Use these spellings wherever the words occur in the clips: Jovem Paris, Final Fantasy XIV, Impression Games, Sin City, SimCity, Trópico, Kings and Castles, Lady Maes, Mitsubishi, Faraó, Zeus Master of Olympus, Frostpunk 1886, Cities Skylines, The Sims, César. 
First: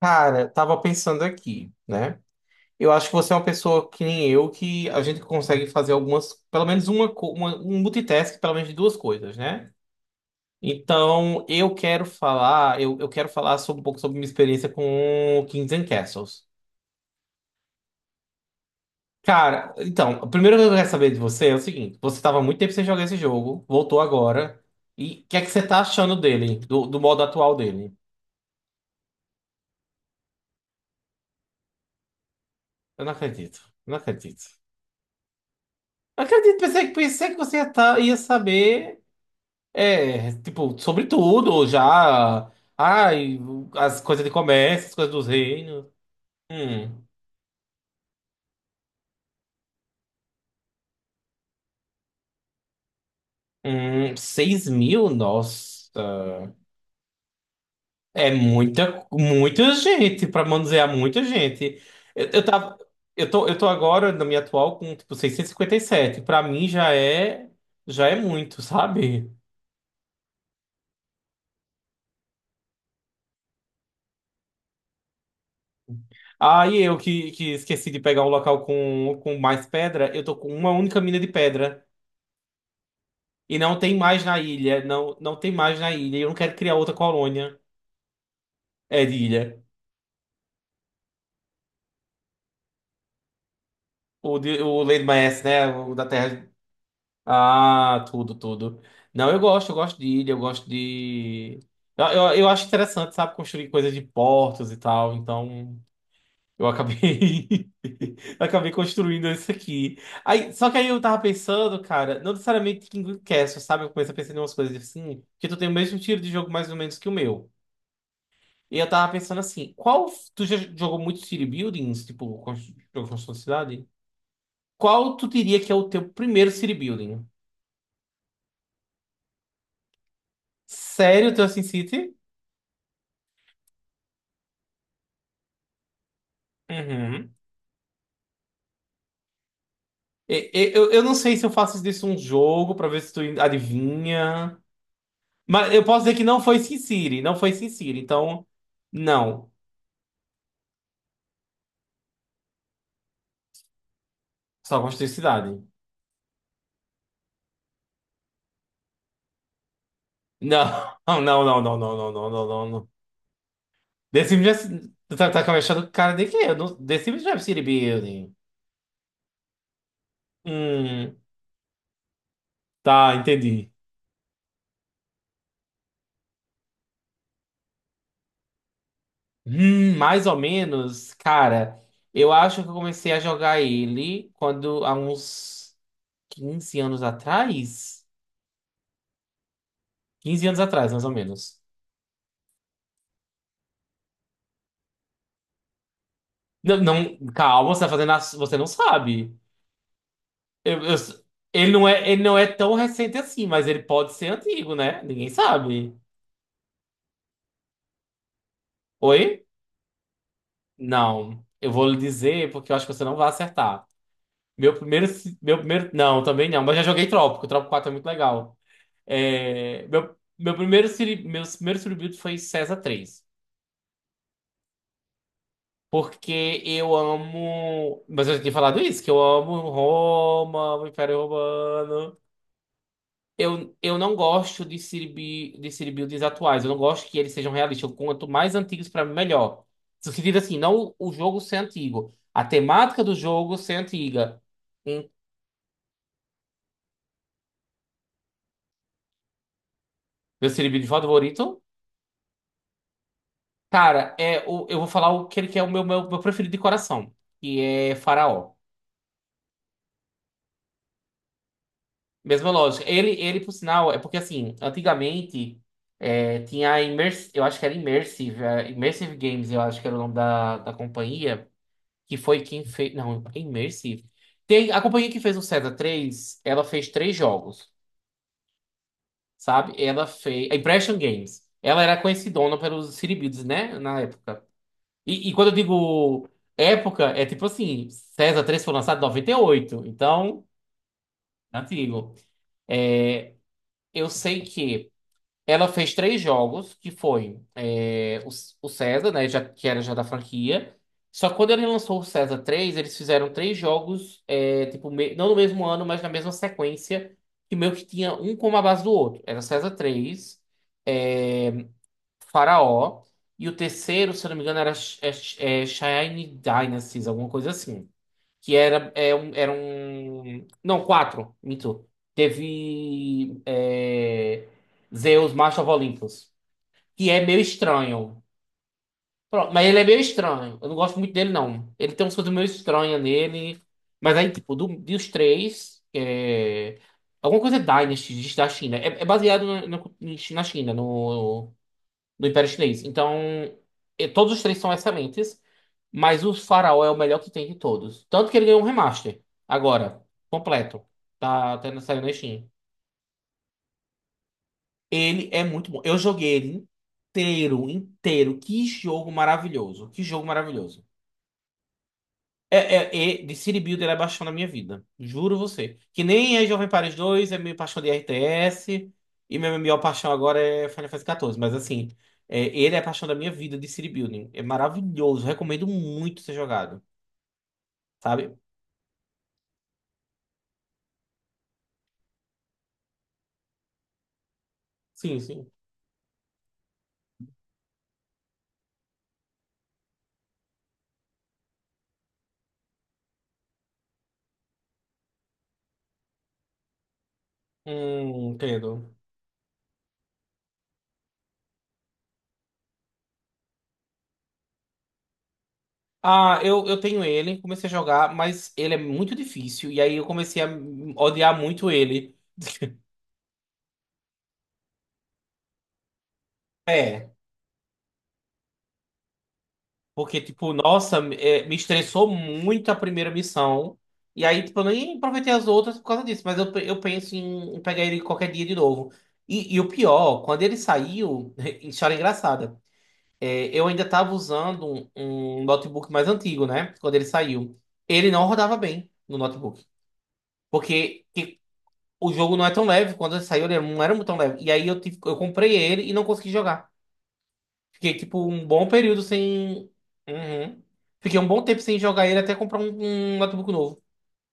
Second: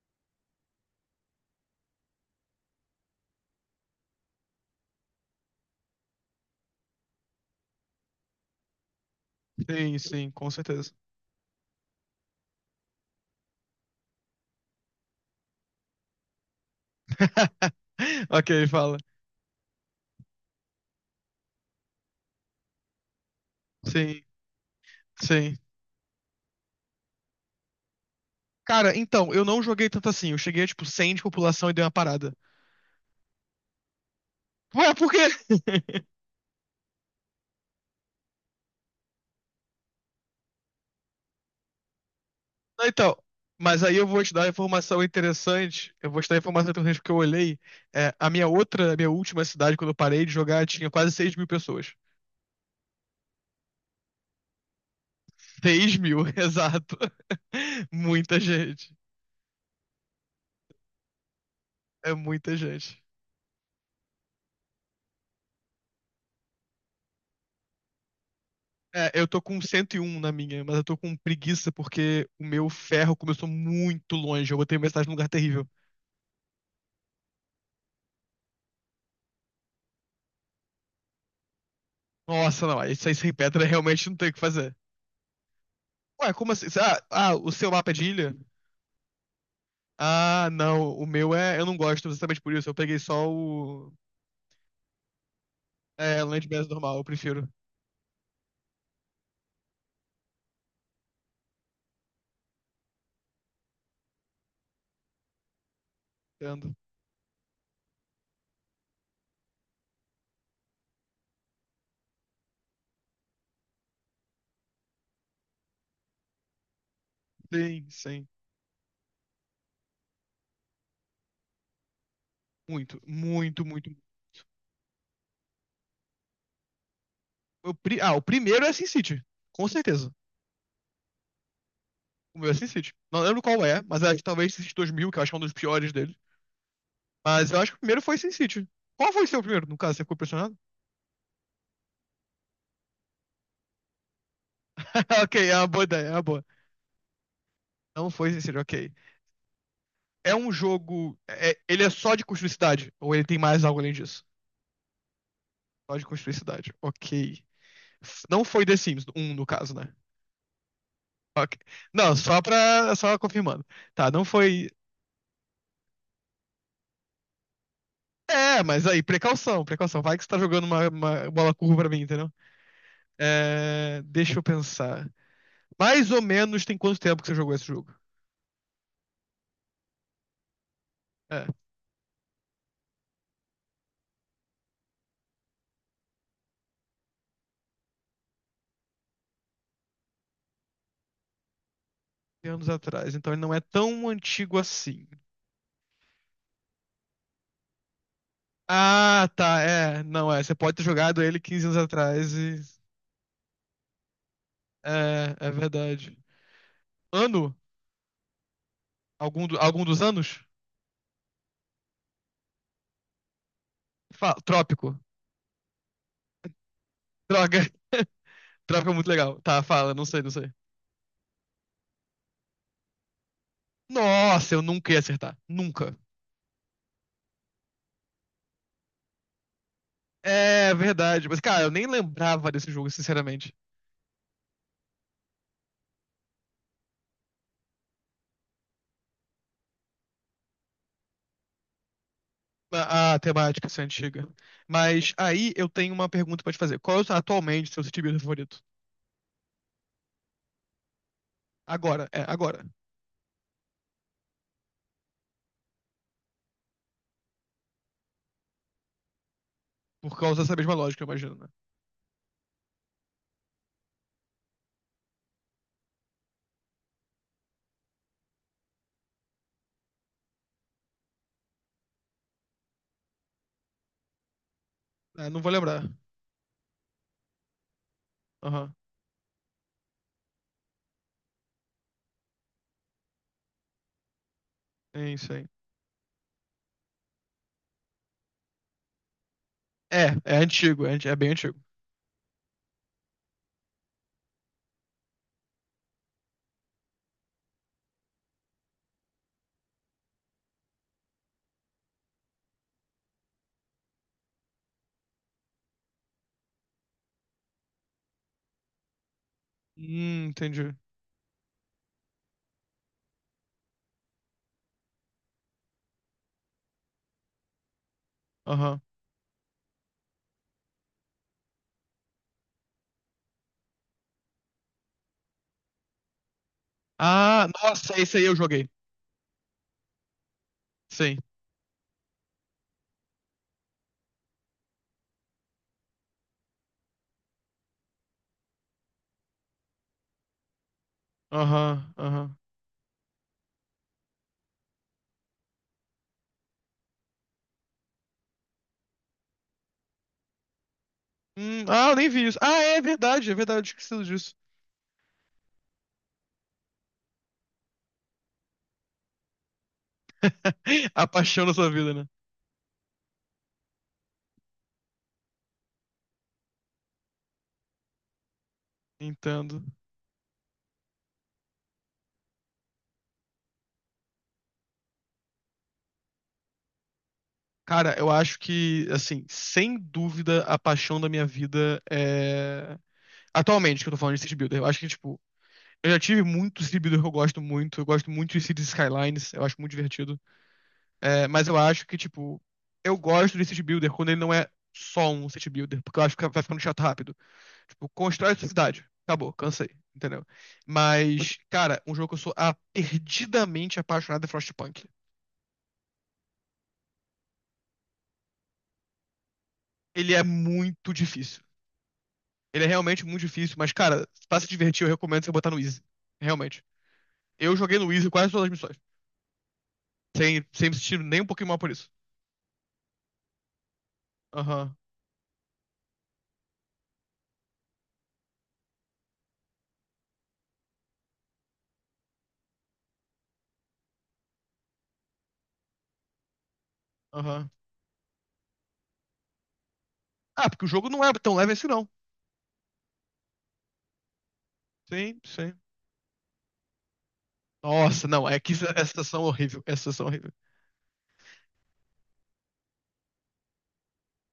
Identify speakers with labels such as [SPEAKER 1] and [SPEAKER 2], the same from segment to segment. [SPEAKER 1] Cara, tava pensando aqui, né? Eu acho que você é uma pessoa que nem eu, que a gente consegue fazer algumas, pelo menos uma, um multitask, pelo menos de duas coisas, né?
[SPEAKER 2] Sim, sim, com certeza.
[SPEAKER 1] Então, eu quero falar sobre, um pouco sobre minha experiência com Kings and Castles.
[SPEAKER 2] Ok, fala.
[SPEAKER 1] Cara, então, a primeira coisa que eu quero saber de você é o seguinte: você tava há muito tempo sem jogar esse jogo, voltou
[SPEAKER 2] Sim,
[SPEAKER 1] agora, e o que é que
[SPEAKER 2] sim.
[SPEAKER 1] você tá achando dele, do modo atual dele?
[SPEAKER 2] Cara, então, eu não joguei tanto assim. Eu cheguei a, tipo, 100 de população e dei uma parada.
[SPEAKER 1] Eu não acredito, não acredito.
[SPEAKER 2] Ué, por quê?
[SPEAKER 1] Não acredito, pensei, pensei que você ia, tá, ia saber. É, tipo, sobretudo já.
[SPEAKER 2] Não, então,
[SPEAKER 1] Ai,
[SPEAKER 2] mas aí
[SPEAKER 1] as
[SPEAKER 2] eu vou
[SPEAKER 1] coisas de
[SPEAKER 2] te dar uma
[SPEAKER 1] comércio, as
[SPEAKER 2] informação
[SPEAKER 1] coisas dos reinos.
[SPEAKER 2] interessante. Eu vou te dar a informação interessante
[SPEAKER 1] Hum,
[SPEAKER 2] porque eu olhei. É, a minha outra, a minha última cidade, quando eu parei de jogar, tinha quase 6.000 pessoas.
[SPEAKER 1] 6 mil? Nossa.
[SPEAKER 2] 6.000, exato.
[SPEAKER 1] É
[SPEAKER 2] Muita gente.
[SPEAKER 1] muita, muita gente, pra manusear muita gente.
[SPEAKER 2] É
[SPEAKER 1] Eu
[SPEAKER 2] muita
[SPEAKER 1] tava.
[SPEAKER 2] gente.
[SPEAKER 1] Eu tô agora, na minha atual, com, tipo, 657. Pra mim já é. Já é muito,
[SPEAKER 2] É, eu
[SPEAKER 1] sabe?
[SPEAKER 2] tô com 101 na minha, mas eu tô com preguiça porque o meu ferro começou muito longe. Eu botei metade num lugar terrível.
[SPEAKER 1] Ah, e eu que esqueci de pegar um local com mais pedra, eu tô com uma única mina de pedra.
[SPEAKER 2] Nossa, não, isso aí sem
[SPEAKER 1] E
[SPEAKER 2] pedra
[SPEAKER 1] não tem
[SPEAKER 2] realmente não
[SPEAKER 1] mais
[SPEAKER 2] tem o
[SPEAKER 1] na
[SPEAKER 2] que fazer.
[SPEAKER 1] ilha. Não, não tem mais na ilha. E eu
[SPEAKER 2] Ué,
[SPEAKER 1] não
[SPEAKER 2] como
[SPEAKER 1] quero
[SPEAKER 2] assim?
[SPEAKER 1] criar outra
[SPEAKER 2] Ah, o
[SPEAKER 1] colônia.
[SPEAKER 2] seu mapa é de ilha?
[SPEAKER 1] É de ilha.
[SPEAKER 2] Ah, não, o meu é. Eu não gosto exatamente por isso. Eu peguei só o.
[SPEAKER 1] O Lady Maes, né? O da
[SPEAKER 2] É, Land
[SPEAKER 1] Terra.
[SPEAKER 2] Mass normal, eu prefiro.
[SPEAKER 1] Ah, tudo, tudo. Não, eu gosto de ilha, eu gosto de. Eu acho interessante, sabe? Construir coisas de portos e tal. Então, eu
[SPEAKER 2] Entendo.
[SPEAKER 1] acabei. acabei construindo isso aqui. Aí, só que aí eu tava pensando, cara, não necessariamente King Castle, sabe? Eu comecei a pensar em umas coisas assim, que tu tem o mesmo tiro de jogo mais ou menos que o meu.
[SPEAKER 2] Sim, sim.
[SPEAKER 1] E eu tava pensando assim, qual. Tu já jogou muito city buildings, tipo,
[SPEAKER 2] Muito,
[SPEAKER 1] jogo de construção de
[SPEAKER 2] muito,
[SPEAKER 1] cidade?
[SPEAKER 2] muito.
[SPEAKER 1] Qual tu diria que é o teu primeiro city building?
[SPEAKER 2] Ah, o primeiro é SimCity, com certeza.
[SPEAKER 1] Sério, o teu SimCity?
[SPEAKER 2] O meu é SimCity. Não lembro qual é, mas é talvez SimCity 2000, que eu acho que é um dos piores deles.
[SPEAKER 1] Uhum.
[SPEAKER 2] Mas eu acho que o primeiro foi Sin City. Qual foi o seu primeiro, no caso? Você ficou
[SPEAKER 1] E-
[SPEAKER 2] impressionado?
[SPEAKER 1] e- Eu, eu não sei se eu faço disso um jogo pra ver se tu adivinha.
[SPEAKER 2] Ok, é uma
[SPEAKER 1] Mas
[SPEAKER 2] boa
[SPEAKER 1] eu posso
[SPEAKER 2] ideia, é
[SPEAKER 1] dizer
[SPEAKER 2] uma
[SPEAKER 1] que não
[SPEAKER 2] boa.
[SPEAKER 1] foi SimCity, não foi SimCity.
[SPEAKER 2] Não foi Sin
[SPEAKER 1] Então,
[SPEAKER 2] City, ok.
[SPEAKER 1] não.
[SPEAKER 2] É um jogo. Ele é só de construir cidade? Ou ele tem mais algo além disso?
[SPEAKER 1] Só construir cidade.
[SPEAKER 2] Só de construir cidade, ok. Não foi The Sims um no caso, né?
[SPEAKER 1] Não, não, não,
[SPEAKER 2] Ok.
[SPEAKER 1] não, não, não,
[SPEAKER 2] Não,
[SPEAKER 1] não,
[SPEAKER 2] só
[SPEAKER 1] não, não, não.
[SPEAKER 2] pra. Só confirmando. Tá, não
[SPEAKER 1] The Sims já.
[SPEAKER 2] foi.
[SPEAKER 1] Tu tá com a cara de quê? Eu não- The Sims já é city building.
[SPEAKER 2] É, mas aí, precaução, precaução. Vai que você tá jogando uma,
[SPEAKER 1] Hum.
[SPEAKER 2] uma bola curva pra mim, entendeu?
[SPEAKER 1] Tá, entendi.
[SPEAKER 2] É, deixa eu pensar. Mais ou menos tem quanto tempo que você jogou esse jogo?
[SPEAKER 1] Mais ou menos,
[SPEAKER 2] É.
[SPEAKER 1] cara, eu acho que eu comecei a jogar ele quando há uns 15 anos atrás. 15 anos atrás, mais ou menos.
[SPEAKER 2] Anos atrás, então ele não é tão antigo assim.
[SPEAKER 1] Não, não, calma, você tá fazendo, você não
[SPEAKER 2] Ah,
[SPEAKER 1] sabe.
[SPEAKER 2] tá, é. Não, é. Você pode ter
[SPEAKER 1] Eu- eu-
[SPEAKER 2] jogado ele 15
[SPEAKER 1] ele
[SPEAKER 2] anos
[SPEAKER 1] não é, ele
[SPEAKER 2] atrás
[SPEAKER 1] não é
[SPEAKER 2] e.
[SPEAKER 1] tão recente assim, mas ele pode ser antigo, né? Ninguém
[SPEAKER 2] É, é
[SPEAKER 1] sabe.
[SPEAKER 2] verdade. Ano?
[SPEAKER 1] Oi?
[SPEAKER 2] Algum dos anos?
[SPEAKER 1] Não. Eu vou lhe dizer porque eu acho que você não vai acertar. Meu
[SPEAKER 2] Trópico.
[SPEAKER 1] primeiro, meu primeiro, não, também não, mas já joguei Trópico.
[SPEAKER 2] Droga.
[SPEAKER 1] Trópico 4 é muito legal.
[SPEAKER 2] Trópico é muito legal. Tá,
[SPEAKER 1] É,
[SPEAKER 2] fala, não sei, não sei.
[SPEAKER 1] meu primeiro Sirius foi César 3.
[SPEAKER 2] Nossa, eu nunca ia acertar. Nunca.
[SPEAKER 1] Porque eu amo. Mas eu já tinha falado isso, que eu amo
[SPEAKER 2] É
[SPEAKER 1] Roma, amo o Império
[SPEAKER 2] verdade. Mas, cara, eu nem
[SPEAKER 1] Romano.
[SPEAKER 2] lembrava desse jogo, sinceramente.
[SPEAKER 1] Eu não gosto de de Siribuilds atuais. Eu não gosto que eles sejam realistas. Quanto mais antigos, pra mim, melhor. No sentido assim, não o jogo ser antigo. A temática
[SPEAKER 2] A,
[SPEAKER 1] do
[SPEAKER 2] a
[SPEAKER 1] jogo
[SPEAKER 2] temática
[SPEAKER 1] ser
[SPEAKER 2] assim, antiga.
[SPEAKER 1] antiga. Hum,
[SPEAKER 2] Mas aí eu tenho uma pergunta pra te fazer. Atualmente, seu Steve favorito?
[SPEAKER 1] Meu Siribuild favorito?
[SPEAKER 2] Agora, é, agora.
[SPEAKER 1] Cara, eu vou falar o que ele que é o meu preferido de coração. Que é Faraó.
[SPEAKER 2] Por causa dessa mesma lógica, eu imagino, né?
[SPEAKER 1] Mesma lógica. Ele, por sinal, é porque assim, antigamente tinha a Immers, eu acho que era Immersive, Immersive Games, eu acho que era o nome da companhia, que foi quem fez. Não, é Immersive. Tem, a companhia que
[SPEAKER 2] É,
[SPEAKER 1] fez
[SPEAKER 2] não
[SPEAKER 1] o
[SPEAKER 2] vou
[SPEAKER 1] César
[SPEAKER 2] lembrar.
[SPEAKER 1] 3 ela fez 3 jogos,
[SPEAKER 2] Aham.
[SPEAKER 1] sabe? Ela fez. A Impression Games. Ela era conhecidona pelos Siribids, né? Na época.
[SPEAKER 2] É
[SPEAKER 1] E,
[SPEAKER 2] isso
[SPEAKER 1] e
[SPEAKER 2] aí.
[SPEAKER 1] quando eu digo época, é tipo assim, César 3 foi lançado em 98
[SPEAKER 2] É, é
[SPEAKER 1] então,
[SPEAKER 2] antigo, é, anti- é bem antigo.
[SPEAKER 1] antigo. Eu sei que. Ela fez três jogos, que foi o César, né, já, que era já da franquia. Só que quando ele lançou o César 3 eles fizeram 3 jogos, tipo, não no mesmo ano, mas na mesma sequência, que meio que tinha um como a base do outro. Era César 3,
[SPEAKER 2] Entendi.
[SPEAKER 1] é, Faraó, e o terceiro, se eu não me engano, era Shine Dynasties, alguma coisa assim que
[SPEAKER 2] Aham.
[SPEAKER 1] era, era um. Não, 4, minto. Teve Zeus, Master of Olympus, que é meio
[SPEAKER 2] Ah, nossa, esse
[SPEAKER 1] estranho.
[SPEAKER 2] aí eu joguei.
[SPEAKER 1] Pronto, mas ele é meio estranho. Eu não gosto muito
[SPEAKER 2] Sim.
[SPEAKER 1] dele, não. Ele tem umas coisas meio estranhas nele. Mas aí, tipo, dos 3, alguma coisa é Dynasty da China. É baseado na China, no,
[SPEAKER 2] Aham,
[SPEAKER 1] do
[SPEAKER 2] aham.
[SPEAKER 1] Império Chinês. Então, todos os 3 são excelentes, mas o Faraó é o melhor que tem de todos. Tanto que ele ganhou um remaster agora, completo. Tá até
[SPEAKER 2] Ah, eu
[SPEAKER 1] saindo
[SPEAKER 2] nem
[SPEAKER 1] na
[SPEAKER 2] vi isso.
[SPEAKER 1] Steam.
[SPEAKER 2] Ah, é verdade, eu esqueci disso.
[SPEAKER 1] Ele é muito bom. Eu joguei ele inteiro, inteiro. Que jogo maravilhoso. Que jogo maravilhoso.
[SPEAKER 2] A paixão da sua vida, né?
[SPEAKER 1] É, é, de City Builder é paixão da minha vida. Juro você. Que nem é Jovem Paris 2 é minha paixão de RTS. E minha
[SPEAKER 2] Entendo.
[SPEAKER 1] maior paixão agora é Final Fantasy XIV. Mas assim, ele é a paixão da minha vida de City Building. É maravilhoso. Recomendo muito ser jogado.
[SPEAKER 2] Cara, eu
[SPEAKER 1] Sabe?
[SPEAKER 2] acho que, assim, sem dúvida, a paixão da minha vida é. Atualmente, que eu tô falando de City Builder, eu acho que, tipo,
[SPEAKER 1] Sim, sim.
[SPEAKER 2] eu já tive muito City Builder que eu gosto muito. Eu gosto muito de Cities Skylines, eu acho muito divertido. É, mas eu acho que, tipo, eu gosto de city builder quando ele não é só um city builder, porque eu acho que vai ficando chato rápido. Tipo,
[SPEAKER 1] Hum,
[SPEAKER 2] constrói sua cidade.
[SPEAKER 1] entendo.
[SPEAKER 2] Acabou, cansei, entendeu? Mas, cara, um jogo que eu sou perdidamente apaixonado é Frostpunk.
[SPEAKER 1] Ah, eu tenho ele, comecei a jogar, mas ele é muito difícil. E aí eu
[SPEAKER 2] Ele é
[SPEAKER 1] comecei a
[SPEAKER 2] muito
[SPEAKER 1] odiar
[SPEAKER 2] difícil.
[SPEAKER 1] muito ele.
[SPEAKER 2] Ele é realmente muito difícil, mas, cara, pra se divertir, eu recomendo você botar no Easy. Realmente.
[SPEAKER 1] É.
[SPEAKER 2] Eu joguei no Easy quase todas as missões.
[SPEAKER 1] Porque,
[SPEAKER 2] Sem,
[SPEAKER 1] tipo,
[SPEAKER 2] sem me sentir
[SPEAKER 1] nossa,
[SPEAKER 2] nem um pouquinho
[SPEAKER 1] me
[SPEAKER 2] mal por isso.
[SPEAKER 1] estressou muito a primeira missão. E aí, tipo, eu
[SPEAKER 2] Aham,
[SPEAKER 1] nem aproveitei as outras por causa disso. Mas eu penso em, pegar ele qualquer dia de novo. E o pior, quando ele saiu, história engraçada. Eu ainda tava usando um notebook mais antigo, né? Quando ele
[SPEAKER 2] aham.
[SPEAKER 1] saiu. Ele não rodava bem no notebook.
[SPEAKER 2] Ah, porque o jogo não
[SPEAKER 1] Porque
[SPEAKER 2] é tão leve assim, não.
[SPEAKER 1] o jogo não é tão leve. Quando ele saiu, ele não era tão leve. E aí eu
[SPEAKER 2] Sim,
[SPEAKER 1] comprei
[SPEAKER 2] sim.
[SPEAKER 1] ele e não consegui jogar. Fiquei,
[SPEAKER 2] Nossa,
[SPEAKER 1] tipo,
[SPEAKER 2] não, é
[SPEAKER 1] um
[SPEAKER 2] que essa
[SPEAKER 1] bom
[SPEAKER 2] essa
[SPEAKER 1] período
[SPEAKER 2] situação é horrível,
[SPEAKER 1] sem.
[SPEAKER 2] essa situação é horrível.
[SPEAKER 1] Uhum. Fiquei um bom tempo sem jogar ele até comprar um notebook novo.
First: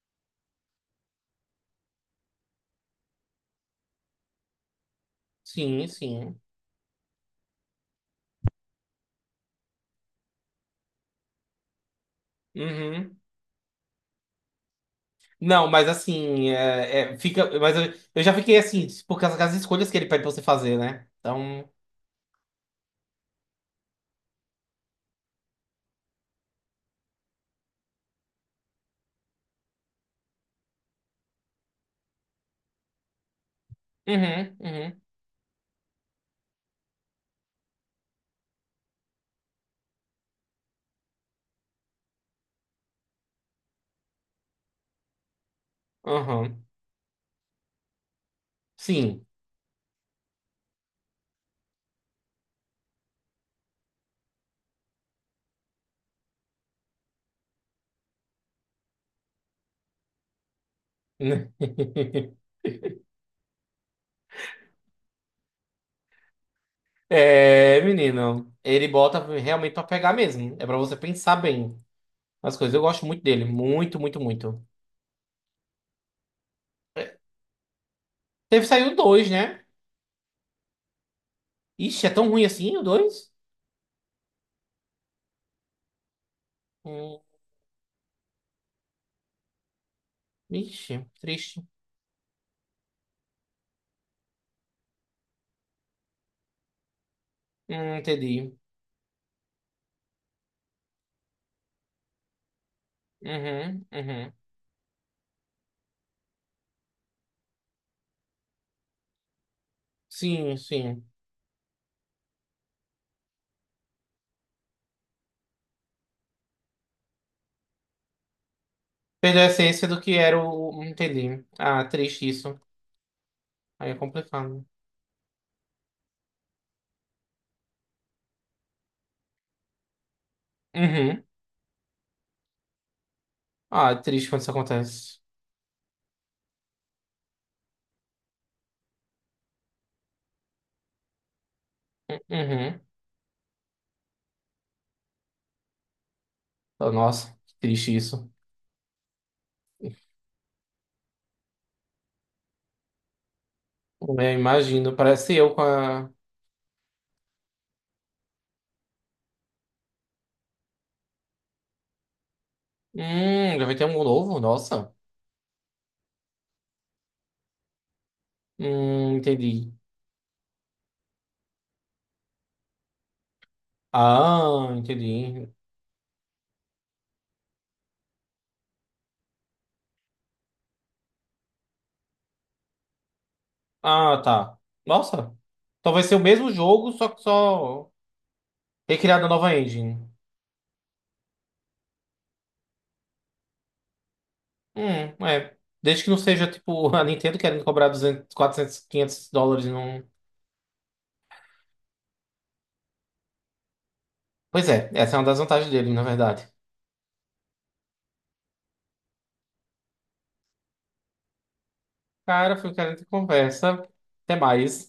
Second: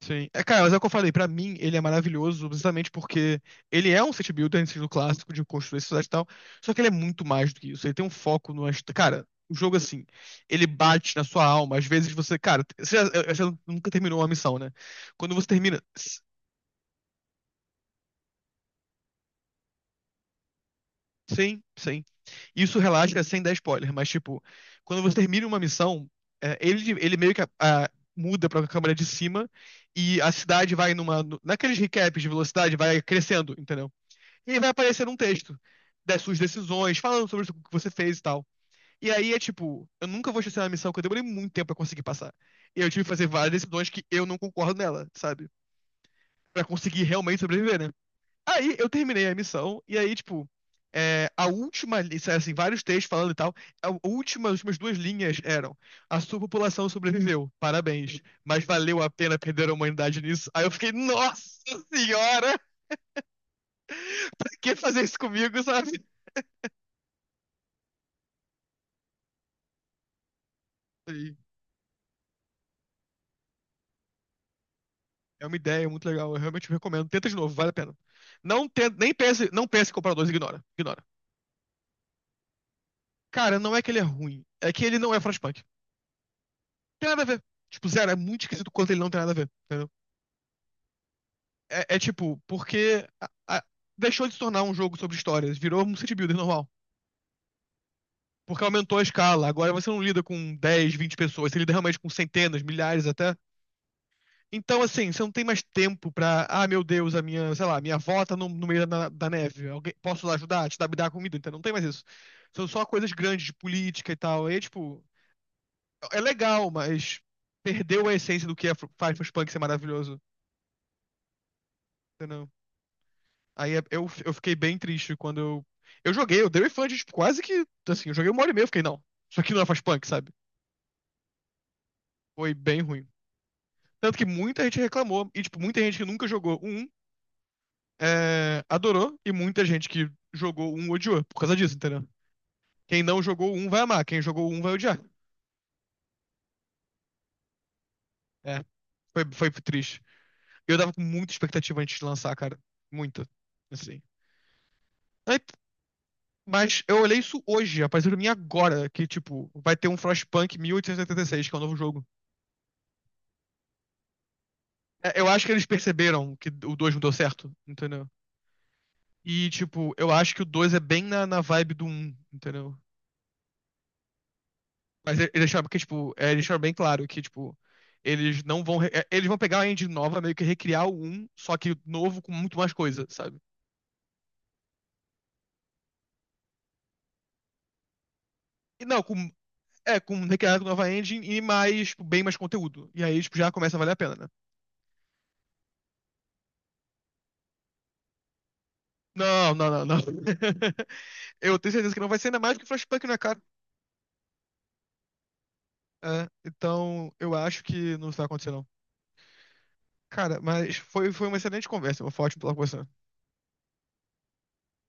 [SPEAKER 2] Sim. É, cara, mas é o que eu falei, pra mim ele é maravilhoso precisamente porque ele é um city builder no estilo clássico de construir
[SPEAKER 1] Sim,
[SPEAKER 2] cidade e tal,
[SPEAKER 1] sim.
[SPEAKER 2] só que ele é muito mais do que isso, ele tem um foco no... Cara, o jogo assim, ele bate na sua alma, às vezes você, cara, você,
[SPEAKER 1] Uhum.
[SPEAKER 2] você nunca terminou uma missão, né? Quando você
[SPEAKER 1] Não,
[SPEAKER 2] termina,
[SPEAKER 1] mas assim, fica. Mas eu já fiquei assim, por causa das escolhas que ele pede pra você fazer, né?
[SPEAKER 2] sim,
[SPEAKER 1] Então.
[SPEAKER 2] sim. Isso relaxa sem dar spoiler, mas tipo, quando você termina uma missão, é, ele meio que muda pra câmera de cima e a cidade vai numa. No- Naqueles recaps de velocidade, vai crescendo, entendeu? E
[SPEAKER 1] Uhum,
[SPEAKER 2] aí vai
[SPEAKER 1] uhum,
[SPEAKER 2] aparecer um texto das suas decisões, falando sobre o que você fez e tal. E aí é tipo, eu nunca vou esquecer uma missão que eu demorei muito tempo pra conseguir passar. E eu tive que fazer várias decisões que eu não concordo nela, sabe? Pra
[SPEAKER 1] uhum.
[SPEAKER 2] conseguir realmente sobreviver, né? Aí eu
[SPEAKER 1] Sim.
[SPEAKER 2] terminei a missão, e aí, tipo, é, assim, vários textos falando e tal, a última, as últimas duas linhas eram: a sua população sobreviveu, parabéns, mas valeu a pena perder a humanidade nisso. Aí eu fiquei, nossa senhora, pra que fazer isso comigo, sabe?
[SPEAKER 1] É, menino. Ele bota realmente pra pegar mesmo. É pra você
[SPEAKER 2] E
[SPEAKER 1] pensar bem as coisas. Eu gosto muito dele. Muito, muito, muito.
[SPEAKER 2] É uma ideia muito legal, eu realmente recomendo.
[SPEAKER 1] É,
[SPEAKER 2] Tenta de novo, vale a pena.
[SPEAKER 1] Teve
[SPEAKER 2] Não tenta,
[SPEAKER 1] saiu
[SPEAKER 2] nem
[SPEAKER 1] 2
[SPEAKER 2] pense,
[SPEAKER 1] né?
[SPEAKER 2] não pense em comprar o dois, ignora, ignora.
[SPEAKER 1] Ixi, é tão ruim assim o 2.
[SPEAKER 2] Cara, não é que ele é ruim, é que ele não é Frostpunk. Tem
[SPEAKER 1] Hum.
[SPEAKER 2] nada a ver. Tipo, zero, é muito esquisito quanto ele não tem nada a ver, entendeu?
[SPEAKER 1] Ixi, triste.
[SPEAKER 2] É, é tipo, porque a- deixou de se tornar um jogo sobre histórias, virou um city builder normal.
[SPEAKER 1] Entendi.
[SPEAKER 2] Porque aumentou a escala. Agora você não lida com 10, 20 pessoas, você lida realmente com centenas, milhares até.
[SPEAKER 1] Uhum, uhum.
[SPEAKER 2] Então, assim, você não tem mais tempo pra. Ah, meu Deus, a minha, sei lá, minha avó tá no meio da neve. Alguém, posso lá
[SPEAKER 1] Sim,
[SPEAKER 2] ajudar? Te dar, me
[SPEAKER 1] sim.
[SPEAKER 2] dar comida? Então, não tem mais isso. São só coisas grandes de política e tal. E, tipo, é legal, mas perdeu a essência do que é Firefly
[SPEAKER 1] Perdeu a
[SPEAKER 2] Punk ser
[SPEAKER 1] essência do que
[SPEAKER 2] maravilhoso.
[SPEAKER 1] era o. Entendi. Ah, triste
[SPEAKER 2] Entendeu?
[SPEAKER 1] isso.
[SPEAKER 2] Aí
[SPEAKER 1] Aí é
[SPEAKER 2] eu fiquei
[SPEAKER 1] complicado.
[SPEAKER 2] bem triste quando eu. Eu joguei, eu dei o refund, tipo, quase que. Assim, eu joguei uma hora e meia, eu fiquei, não. Isso aqui não é Frostpunk, sabe?
[SPEAKER 1] Uhum.
[SPEAKER 2] Foi bem ruim.
[SPEAKER 1] Ah, é
[SPEAKER 2] Tanto que
[SPEAKER 1] triste quando isso
[SPEAKER 2] muita gente
[SPEAKER 1] acontece.
[SPEAKER 2] reclamou, e, tipo, muita gente que nunca jogou um adorou, e muita gente que jogou um odiou, por causa disso, entendeu?
[SPEAKER 1] Uhum.
[SPEAKER 2] Quem não jogou um vai amar, quem jogou um vai odiar.
[SPEAKER 1] Oh, nossa, que triste isso.
[SPEAKER 2] É, foi triste. Eu dava com muita expectativa antes de lançar, cara. Muita. Assim.
[SPEAKER 1] Eu imagino. Parece
[SPEAKER 2] Aí,
[SPEAKER 1] eu com a.
[SPEAKER 2] mas eu olhei isso hoje, apareceu pra mim agora, que, tipo, vai ter um Frostpunk 1886, que é o novo jogo.
[SPEAKER 1] Já vai ter um novo? Nossa.
[SPEAKER 2] É, eu acho que eles perceberam que o 2 não deu certo, entendeu?
[SPEAKER 1] Hum,
[SPEAKER 2] E,
[SPEAKER 1] entendi.
[SPEAKER 2] tipo, eu acho que o 2 é bem na vibe do um, entendeu?
[SPEAKER 1] Ah,
[SPEAKER 2] Mas eles
[SPEAKER 1] entendi.
[SPEAKER 2] deixaram, porque, tipo, é, eles deixaram bem claro que, tipo, eles não vão. Eles vão pegar a engine nova, meio que recriar o um, só que novo com muito mais coisa, sabe?
[SPEAKER 1] Ah, tá. Nossa. Então vai ser o mesmo jogo, só que só
[SPEAKER 2] E não, com.
[SPEAKER 1] recriado na nova
[SPEAKER 2] É,
[SPEAKER 1] engine.
[SPEAKER 2] com recriar com nova engine e mais, tipo, bem mais conteúdo. E aí, tipo, já começa a valer a pena, né?
[SPEAKER 1] É. Desde que não seja tipo a Nintendo querendo cobrar 200 400 500
[SPEAKER 2] Não,
[SPEAKER 1] dólares
[SPEAKER 2] não,
[SPEAKER 1] e
[SPEAKER 2] não, não.
[SPEAKER 1] não.
[SPEAKER 2] Eu tenho certeza que não vai ser ainda mais porque Flashpunk não é caro.
[SPEAKER 1] Pois é, essa é uma das vantagens dele, na
[SPEAKER 2] É,
[SPEAKER 1] verdade.
[SPEAKER 2] então, eu acho que não vai acontecer, não. Cara, mas foi uma excelente conversa. Foi ótimo falar
[SPEAKER 1] Cara,
[SPEAKER 2] com
[SPEAKER 1] foi
[SPEAKER 2] você.
[SPEAKER 1] querendo conversa. Até mais.